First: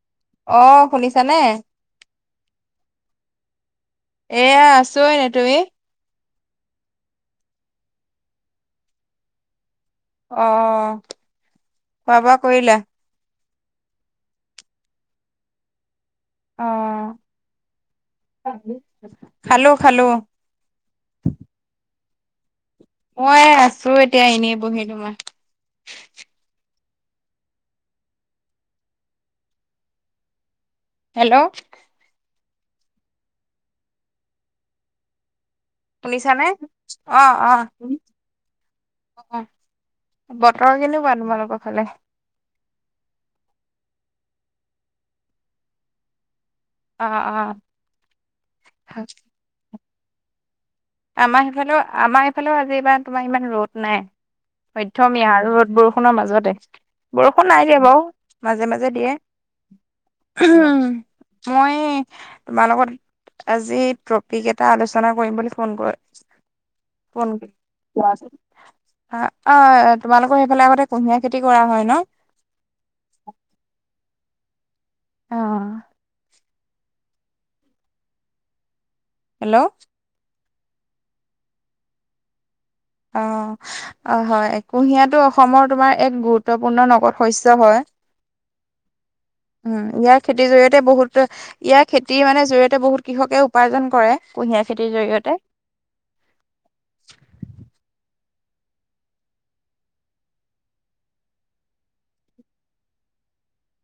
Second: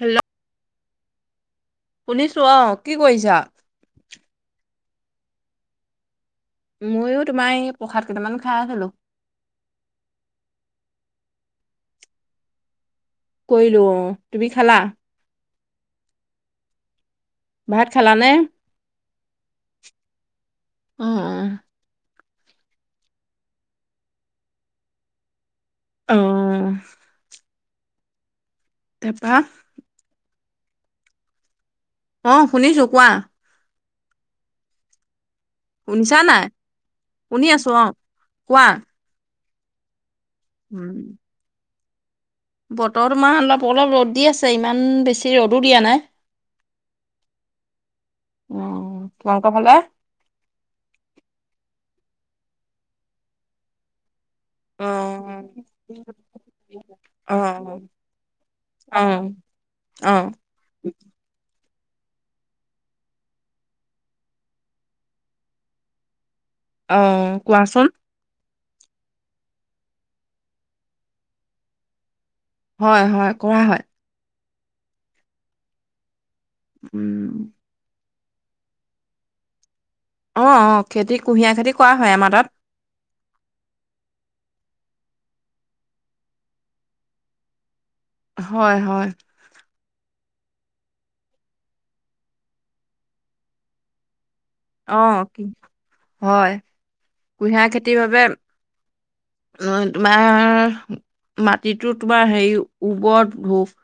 Hello অ শুনিছানে। শুনিছোঁ অ কি কৰিছা? এয়া আছো এনে তুমি? ময়ো তোমাৰ এই প্ৰসাদ কেইটামান খাই আছিলো। অ খোৱা বোৱা কৰিলা। কৰিলো অ তুমি খালা। অ ভাত খালানে খালো খালো অঁ অ মই আছো এতিয়া এনেই বহি তোমাৰ- অ সা হেল্ল' অঁ শুনিছোঁ কোৱা? শুনিছা নে অ শুনি অ আছো কোৱা অ বতৰ উম কেনেকুৱা তোমালোকৰ ফালে? বতৰ তোমাৰ অলপ অলপ ৰ'দ দি আছে। ইমান বেছি ৰ'দো দিয়া নাই। অ অ অ, তোমালোকৰ ফালে? আমাৰ সেইফালেও, আমাৰ ইফালেও আজিবাৰ তোমাৰ ইমান ৰ'দ নাই। অ মধ্যমীয়া আৰু ৰ'দ বৰষুণৰ মাজতে। অ বৰষুণ নাই দিয়া বাও। মাজে মাজে অ দিয়ে। অ। মই তোমাৰ লগত আজি ট্ৰপিক এটা আলোচনা কৰিম বুলি- ফোন কৰে। অ ফোন- কোৱাচোন আ অ, তোমালোকৰ সেইফালে আগতে কুঁহিয়াৰ খেতি কৰা হয় ন? হয় হয় কৰা হয়। অ। উম। হেল্ল' অ অ খেতি কুঁহিয়াৰ খেতি কৰা হয় আমাৰ তাত। অ, অ হয়, কুঁহিয়াৰটো অসমৰ তোমাৰ এক গুৰুত্বপূৰ্ণ নগদ শস্য হয়। হয় হয়। উম, ইয়াৰ খেতিৰ জৰিয়তে বহুতে- ইয়াৰ খেতিৰ মানে জৰিয়তে বহুত কৃষকে উপাৰ্জন কৰে কুঁহিয়াৰ। খেতিৰ অ জৰিয়তে কি হয়, কুঁহিয়াৰ খেতিৰ বাবে মই তোমাৰ, মাটিতো তোমাৰ হেৰি ওপৰত ভোক,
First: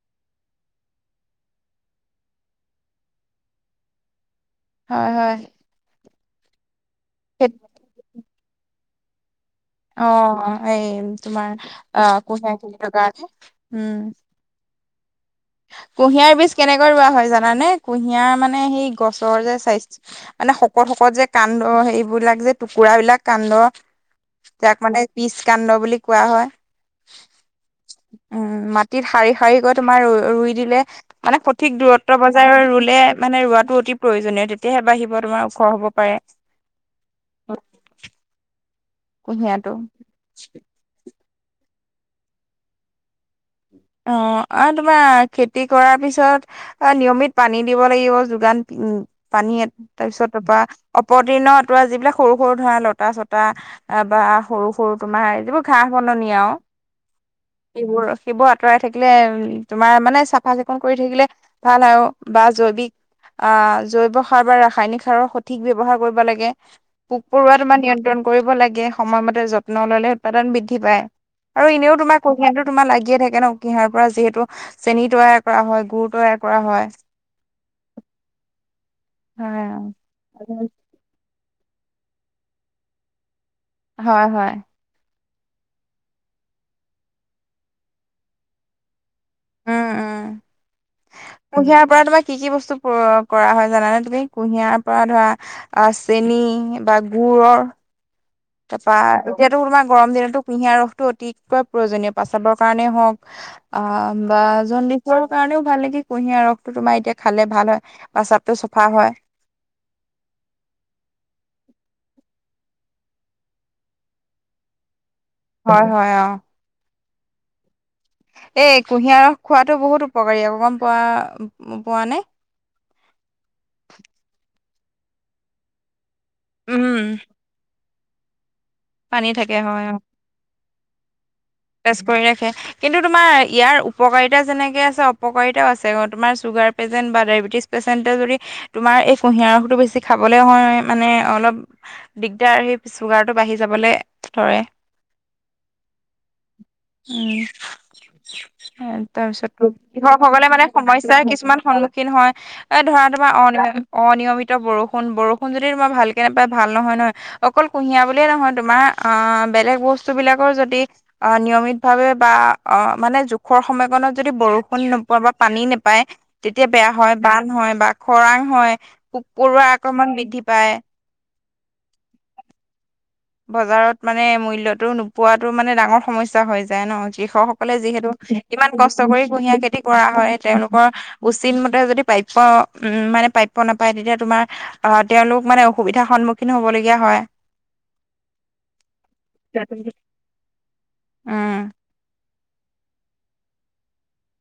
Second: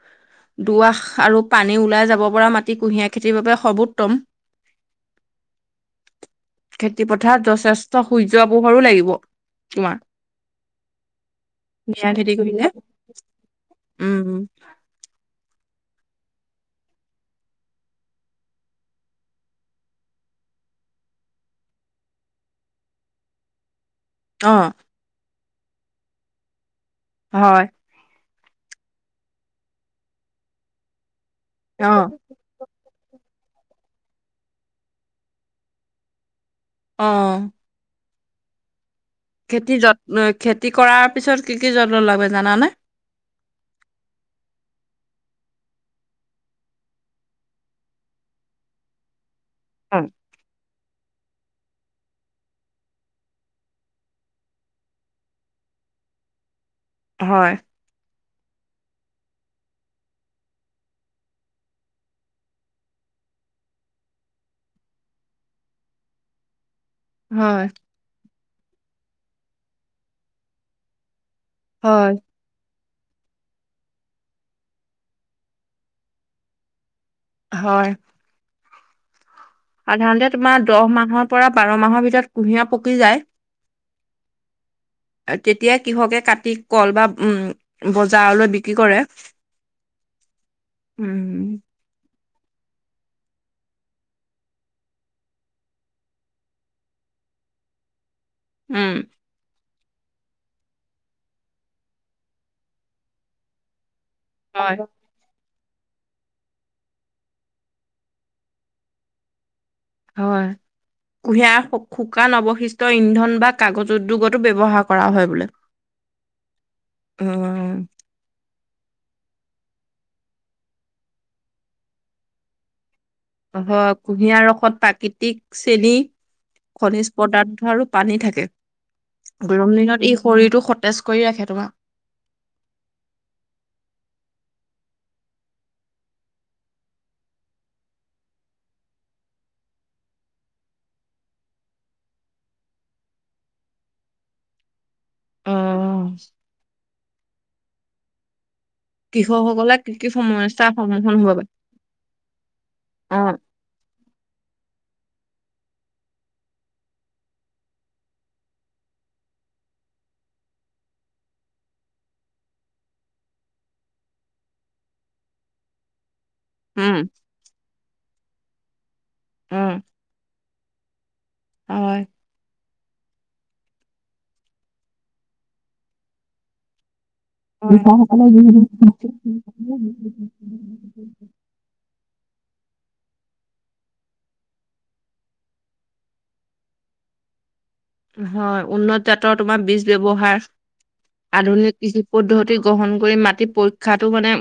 দুআশ আৰু পানী ওলাই যাব পৰা মাটি কুঁহিয়াৰ খেতিৰ বাবে সৰ্বোত্তম। হয় হয়। খেতি পথাৰত যথেষ্ট সূৰ্য পোহৰো লাগিব। তোমাৰ অ এই তোমাৰ অ খেতি কুঁহিয়াৰ কৰিলে খেতিটোৰ কাৰণে। উম। উম। কুঁহিয়াৰ বীজ কেনেকৈ ৰোৱা হয় জানানে? কুঁহিয়াৰ মানে সেই গছৰ যে চাইজ- মানে শকত শকত যে কান্দ সেইবিলাক যে টুকুৰাবিলাক কান্দ অ যাক মানে পিচ কাণ্ড বুলি কোৱা হয়। হয়। উম, মাটিত শাৰী শাৰীকৈ তোমাৰ ৰুই দিলে মানে সঠিক অ দূৰত্বত ব ৰুলে, মানে ৰোৱাটো অতি প্ৰয়োজনীয় তেতিয়াহে বাঢ়িব তোমাৰ ওখ হ'ব পাৰে। অ। কুঁহিয়াটো খেতি যত্ন খেতি কৰাৰ পিছত কি কি যত্ন লাগে জানানে? অ। আৰু তোমাৰ খেতি কৰাৰ পিছত- অ নিয়মিত পানী দিব লাগিব, যোগান পানী হয় তাৰপিছত- তাপা অপতীৰ্ণ তৰা যিবিলাক সৰু সৰু ধৰা লতা-চতা, বা সৰু সৰু তোমাৰ যিবোৰ ঘাঁহ বননি আৰু, হয়। সিবোৰ সিবোৰ- আঁতৰাই থাকিলে উম তোমাৰ মানে চাফা চিকুণ কৰি থাকিলে ভাল আৰু বা জৈৱিক, আহ জৈৱ সাৰ বা ৰাসায়নিক সাৰৰ সঠিক ব্যৱহাৰ কৰিব লাগে। পোক পৰুৱা তোমাৰ নিয়ন্ত্ৰণ কৰিব লাগে। সময়মতে যত্ন ললে উৎপাদন বৃদ্ধি পায়। আৰু এনেও হয় তোমাৰ কুহিয়াৰটো তোমাৰ লাগিয়ে থাকে ন। কুঁহিয়াৰ পৰা যিহেতু চেনি তৈয়াৰ কৰা হয় গুৰ তৈয়াৰ কৰা হয় হয় হয় সাধাৰণতে তোমাৰ দহ মাহৰ পৰা বাৰ মাহৰ ভিতৰত কুঁহিয়াৰ পকি যায় হয় হয় তেতিয়াই কৃষকে কাটি কল বা উম বজাৰলৈ বিক্ৰী কৰে উম উম উম কুঁহিয়াৰ পৰা তোমাক কি কি বস্তু ক কৰা হয় জানানে তুমি কুঁহিয়াৰ পৰা ধৰা আ চেনী বা গুৰৰ উম তাৰপা এতিয়াতো তোমাৰ গৰম দিনততো কুঁহিয়াৰ ৰসটো অতিকৈ প্ৰয়োজনীয় প্ৰস্ৰাবৰ কাৰণেই হওক অ বা হয় যত নি কৰ কাৰণেও ভাল নেকি কুঁহিয়াৰ ৰসটো তোমাৰ এতিয়া খালে ভাল হয় প্ৰস্ৰাৱটো চাফা হয় হয় কুঁহিয়াৰ শুকান অৱশিষ্ট ইন্ধন বা কাগজ উদ্যোগতো ব্যৱহাৰ কৰা হয় বোলে হয় হয় অ অ এই কুঁহিয়াৰ খোৱাতো বহুত উপকাৰী অকণমান পোৱা পোৱা নে অ কুঁহিয়াৰ ৰসত প্ৰাকৃতিক চেনী উম খনিজ পদাৰ্থ আৰু পানী থাকে পানী থাকে গৰম হয় দিনত ই শৰীৰটো সতেজ কৰি ৰাখে তোমাৰ সতেজ কৰি ৰাখে কিন্তু তোমাৰ ইয়াৰ উপকাৰিতা যেনেকে আছে অপকাৰিতাও আছে ক তোমাৰ চুগাৰ পেচেণ্ট বা ডায়েবেটিছ পেচেণ্টে যদি তোমাৰ এই কুঁহিয়াৰ ৰসটো বেছি খাবলে হয় মানে অলপ দিগদাৰ সেই চুগাৰটো বাঢ়ি যাবলৈ ধৰে অ [unintelligible] তাৰ পিছত কৃষকসকলে কি কি কৃষকসকলে মানে সমস্যাৰ সন্মুখীন সমস্যাৰ হ'ব পাৰে কিছুমান সন্মুখীন হয় এ ধৰা অ তোমাৰ অনিয়ম অনিয়মিত বৰষুণ বৰষুণ যদি তোমাৰ ভালকে নাপায় ভাল নহয় নহয় অকল কুঁহিয়া বুলিয়ে নহয় তোমাৰ অ বেলেগ বস্তু বিলাকৰ যদি অ নিয়মিত ভাৱে বা অ মানে জোখৰ সময়কণত যদি বৰষুণ নোপোৱা বা পানী নেপায় তেতিয়া বেয়া উম হয় বান হয় বা খৰাং হয় পোক পৰুৱা উম আক্ৰমণ বৃদ্ধি পায় হয় বজাৰত মানে মূল্যতো নোপোৱাতো মানে ডাঙৰ সমস্যা হৈ যায় ন কৃষক সকলে যিহেতু ইমান কষ্ট কৰি কুঁহিয়াৰ খেতি কৰা হয় তেওঁলোকৰ উ চিত মতে যদি প্ৰাপ্য উম মানে প্ৰাপ্য নাপায় তেতিয়া তোমাৰ অ তেওঁলোক মানে অসুবিধাৰ সন্মুখীন হবলগীয়া হয় হয় উন্নত জাতৰ তোমাৰ বীজ ব্যৱহাৰ উম আধুনিক কৃষি পদ্ধতি গ্ৰহণ কৰি মাটি পৰীক্ষাতো মানে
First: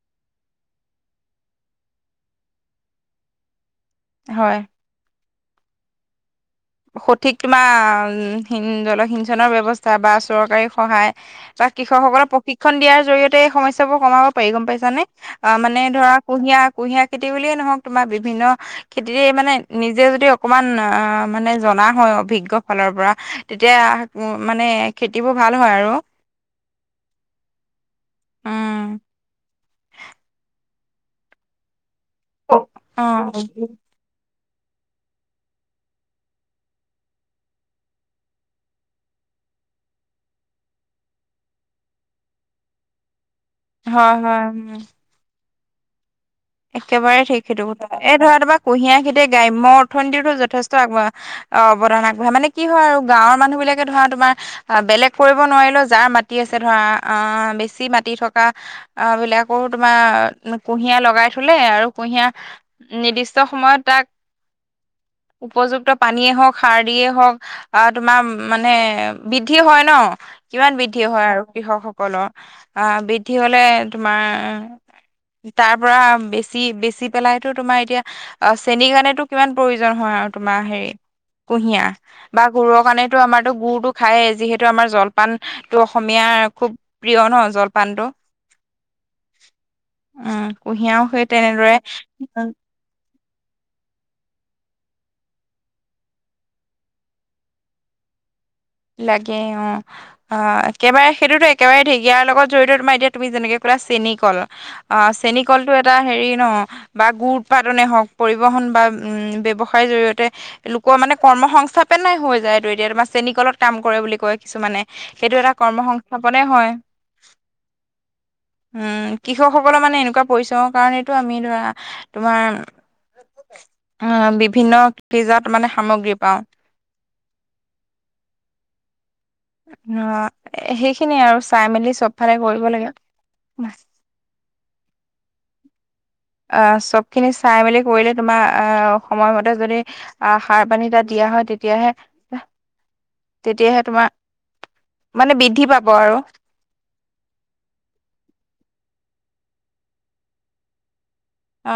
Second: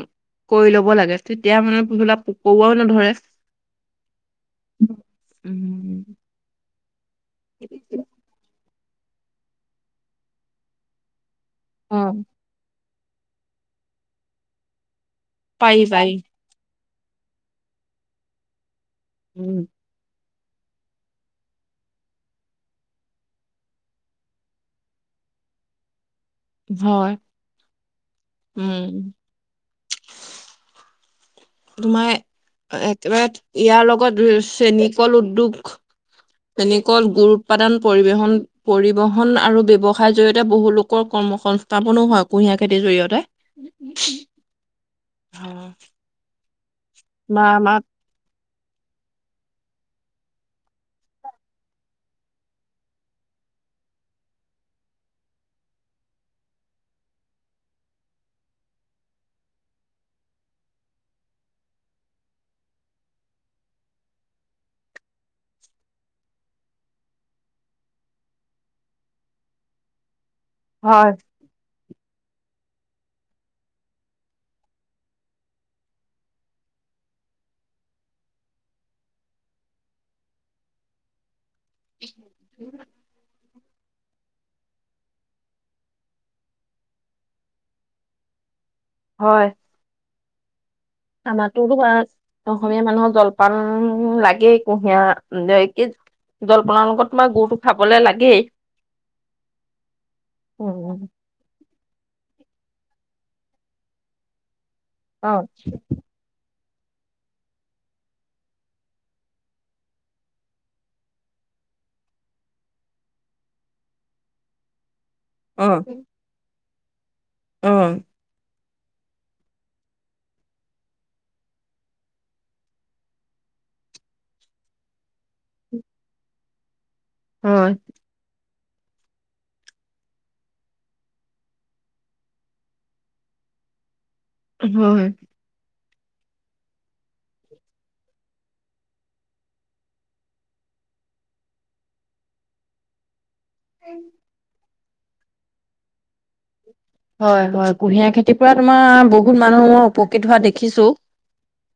কৰি লব লাগে তেতিয়া মানে এইবিলাক পোক পৰুৱাও নধৰে হয় উম হম সঠিক তুমি [unintelligible] উম উম জলসিঞ্চনৰ ব্যৱস্থা বা চৰকাৰী সহায় ত অ', কৃষকসকলক প্ৰশিক্ষণ দিয়াৰ জৰিয়তে এই সমস্যাবোৰ কমাব পাৰি গম পাইছানে আহ মানে পাৰি পাৰি, ধৰক কুঁহিয়াৰ - কুঁহিয়াৰ খেতি বুলিয়ে নহওক তোমাৰ বিভিন্ন খেতিৰে মানে উম, নিজে যদি অকমান আ মানে জনা হয় অভিজ্ঞ ফালৰ পৰা তেতিয়া উ মানে খেতিবোৰ ভাল হয় আৰু। হয়, উম। তোমাৰ অ' একেবাৰে ইয়াৰ লগত ধৰি চেনিকল উদ্যোগ চেনেকল, গুৰ উৎপাদন পৰিবেহন পৰিবহন আৰু ব্যৱসায় জৰি়য়তে বহু লোকৰ কৰ্ম সংস্থাপনো হয় কুঁহিয়াৰ খেতিৰ জৰিয়তে। হয় হয় উম। হয়। একেবাৰে ঠিক সেইটো কথা এই ধৰা তোমাৰ কুঁহিয়াৰ খেতিয়ে গ্ৰাম্য অৰ্থনীতিতো যথেষ্ট আগবঢ়া অ অৱদান আগবঢ়াই মানে কি হয় আৰু গাঁৱৰ মানুহবিলাকে ধৰা তোমাৰ আহ বেলেগ কৰিব নোৱাৰিলেও যাৰ মাটি আছে ধৰা, আহ বেছি মাটি থকা আহবিলাকো তোমাৰ কুঁহিয়াৰ লগাই থ থুলে আৰু কুঁহিয়াৰ নিৰ্দিষ্ট সময়ত তাক উপযুক্ত পানীয়ে হওক, সাৰ দিয়ে হওক আহ তোমাৰ মানে বৃদ্ধি হয় ন? কিমান বৃদ্ধি হয় আৰু কৃষকসকলৰ? আ বৃদ্ধি হলে তোমাৰ তাৰ পৰা বেছি - বেছি পেলাইতো তোমাৰ এতিয়া অ চেনী কাৰণেতো কিমান প্ৰয়োজন হয় আৰু তোমাৰ হেৰি কুঁহিয়াৰ বা গুৰৰ কাৰনে এইটো আমাৰ টো গুৰটো খাই যিহেতু আমাৰ জলপানটো অসমীয়াৰ খুব প্ৰিয় ন জলপানটো। হয়। উম, কুঁহিয়াৰো সেই আমাৰতো তেনেদৰে অসমীয়া মানুহক জলপান লাগেই কুঁহিয়াৰৰ যে কি জলপানৰ লগত তোমাৰ গুৰটো খাবলৈ লাগেই। লাগে অ, অ একেবাৰে সেইটোতো এ কেবাৰে ঢেকীয়াৰ লগত জড়িত তোমাৰ এতিয়া তুমি যেনেকে কলা চেনীকল অ চেনি কলটো এটা হেৰি ন বা গুৰ উৎপাদনে হওক, পৰিবহণ বা উম ব্যৱসায়ৰ জৰিয়তে লোকৰ মানে কৰ্ম সংস্থাপেনাই হৈ যায়টো এতিয়া তোমাৰ চেনীকলত কাম কৰে বুলি কয় কিছুমানে সেইটো এটা কৰ্ম সংস্থাপনে হয়। অ। উম কৃষকসকলৰ মানে এনেকুৱা পৰিশ্ৰমৰ কাৰণেতো আমি ধৰা তোমাৰ অ বিভিন্ন পিজাত মানে সামগ্ৰী পাওঁ। হয়। অ, সেইখিনি আৰু চাই মেলি চবফালে কৰিব লাগে বাচ। হয়' হয়। আহ চবখিনি চাই মেলি কৰিলে তোমাৰ আহ সময়মতে যদি আহ সাৰ, পানী তাত দিয়া হয় তেতিয়াহে [inaudible] তেতিয়াহে তোমাৰ মানে বৃদ্ধি পাব আৰু। হয়' হয়', কুঁহিয়াৰ খেতিৰ পৰা তোমাৰ বহুত মানুহ মই উপকৃত হোৱা দেখিছো। অ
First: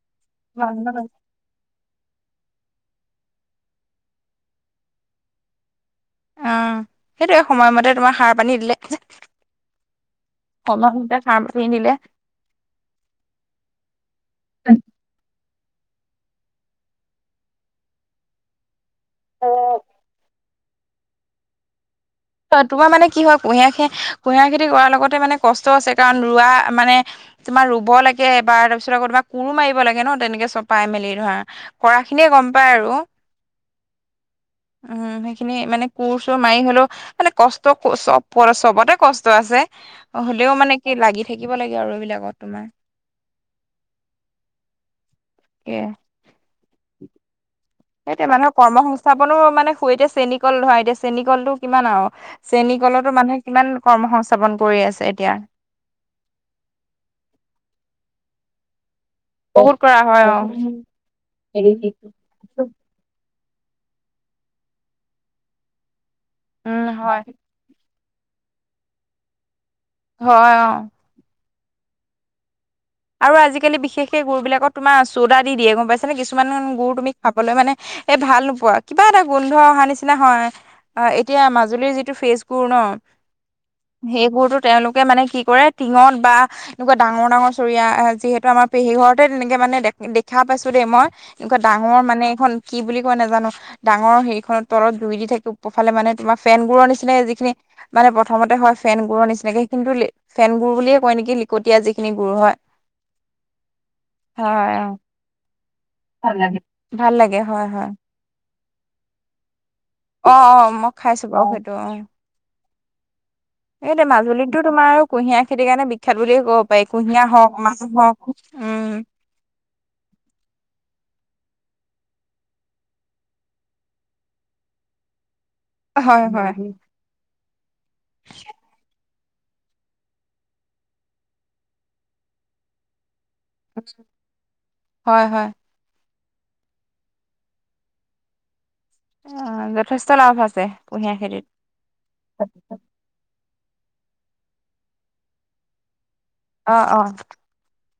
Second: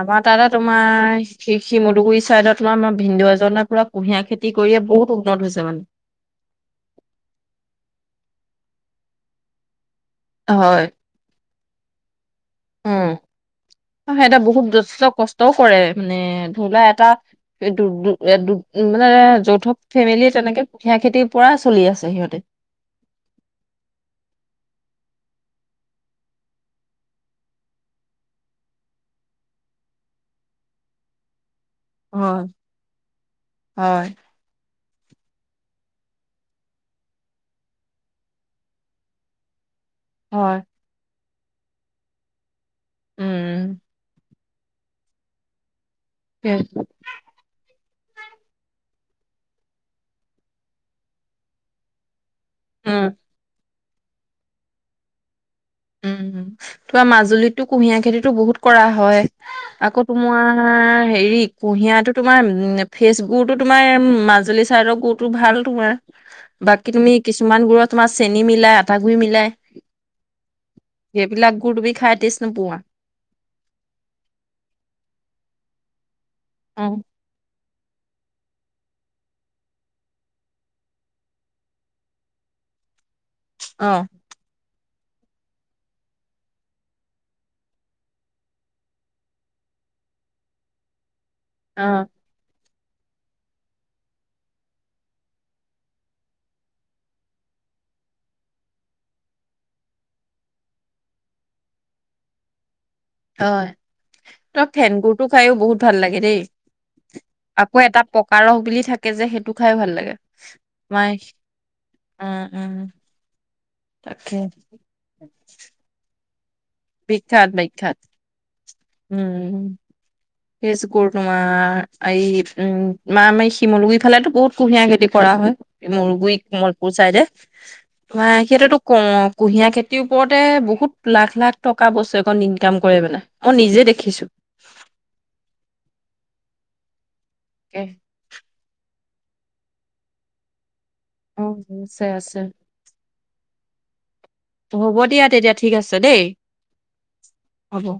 আমাৰ তাৰে তোমাৰ শি শিমদুগুৰি ছাইদত তোমাৰ আমাৰ ভিনদেও এজনৰ পুৰা কুঁহিয়াৰ খেতি কৰিয়ে বহুত উন্নত হৈছে মানে। অ', সেইটোয়ে সময়মতে তোমাৰ সাৰ - পানী দিলে যে। হয়, সাৰ পানী দিলে উম, সিহঁতে বহুত যথেষ্ট কষ্টও কৰে, মানে ধৰিলোৱা এটা দু, মানে যৌথক ফেমিলীয়ে তেনেকে কুহিয়াৰ খেতিৰ পৰা চলি আছে, সিহঁতে। তোমাৰ মানে কি হয়, কুঁহিয়াৰ খে, কুঁহিয়াৰ খেতি কৰাৰ লগতে মানে কষ্ট আছে, কাৰণ ৰোৱা মানে তোমাৰ ৰুব লাগে এবাৰ, তাৰপিছত আকৌ তোমাৰ কোৰো, মাৰিব লাগে ন, তেনেকে চপাই মেলি ধৰা। কৰা খিনিয়ে গম হয়। পায়, আৰু। হয় উম, সেইখিনি মানে কোৰ-চোৰ মাৰি হ'লেও মানে কষ্ট চ'ব, চবতে কষ্ট আছে। হ'লেও হয় মানে সেই লাগি থাকিব লাগে আৰু, এইবিলাকত তোমাৰ। উম, [unintelligible] [inaudible] এয়া মানুহৰ কৰ্ম সংস্থাপনো মানে হুতে, এতিয়া চেনী কল ধৰা এতিয়া চেনী কলটো কিমান আৰু। চেনী, উম কলতো মানুহে কিমান কৰ্ম সংস্থাপন কৰি আছে এতিয়া। উম, তোমাৰ মাজুলীতটো কুঁহিয়াৰ খেতিতো বহুত কৰা হয়। বহুত কৰা আকৌ, হয় অ', তোমাৰ হেৰি কুঁহিয়াটো তোমাৰ ফেচ গুৰতো, তোমাৰ মাজুলী চাইদৰ গুৰতো ভাল তোমাৰ। উম বাকী তুমি হয়। কিছুমান গুৰত তোমাৰ চেনি মিলাই, আটা গুৰি মিলাই। হয়, অ, সেইবিলাক, গুৰ তুমি খাই টেচ নোপোৱা। আৰু আজিকালি বিশেষকে গুৰ বিলাকত তোমাৰ চ'দা দি দিয়ে গম পাইছ নে, কিছুমান অ গুৰ তুমি খাবলৈ মানে এই ভাল নোপোৱা, কিবা এটা গোন্ধ অহা নিচিনা হয়। অ, এতিয়া মাজুলীৰ যিটো ফ্ৰেচ গুৰ ন, অ, সেই গুৰটো তেওঁলোকে মানে কি কৰে, টিঙত বা এনেকুৱা ডাঙৰ, ডাঙৰ চৰিয়া যিহেতু আমাৰ পেহী ঘৰতে তেনেকে মানে দে, দেখা পাইছো দেই মই। এনেকুৱা ডাঙৰ মানে, এখন কি বুলি কয় নাজানো। ডাঙৰ হেৰিখনৰ তলত জুই দি থাকি, ওপৰৰ ফালে মানে তোমাৰ ফেনবোৰৰ নিচিনা যিখিনি মানে প্ৰথমতে হয়, ফেন গুৰৰ নিচিনাকে কিন্তু ফেন গুৰু বুলিয়ে কয় নেকি, লিকটীয়া যিখিনি গুৰু হয়। হয়, তোমাৰ হয় অ ফেন গুৰটো খাই বহুত ভাল লাগে দেই, ভাল লাগে হয় আকৌ হয় এটা পকা ৰস বুলি থাকে যে, সেইটো খাই ভাল লাগে। অ, অ, মই মাই খাইছো বাৰু সেইটো অ, উম, উম, এই তাকে মাজুলীতো তোমাৰ আৰু কুঁহিয়াৰ খেতি কাৰণে বিখ্যাত বুলিয কব পাৰি, কুঁহিয়া বিখ্যাত হ'ওক মানহ বিখ্যাত হ'ওক। উম, উম, ফেচ গুৰ তোমাৰ, এই উম, মা, এই শিমলুগুৰি ফালেতো বহুত কুঁহিয়াৰ খেতি কৰা হয়। মৰগুৰি কমলপুৰ চাইদে, ম, সিইটোয়েটো কও কুঁহিয়াৰ খেতিৰ ওপৰতে, বহুত লাখ, লাখ টকা বছৰেকত ইনকাম কৰে মানে। মই নিজে দেখিছো। হয়, হয়। [inaudible] অ, যথেষ্ট লাভ আছে। কুঁহিয়াৰ খেতিত উম, আছে আছে। হ'ব দিয়া, তেতিয়া ঠিক আছে দেই। অ অ হ'ব।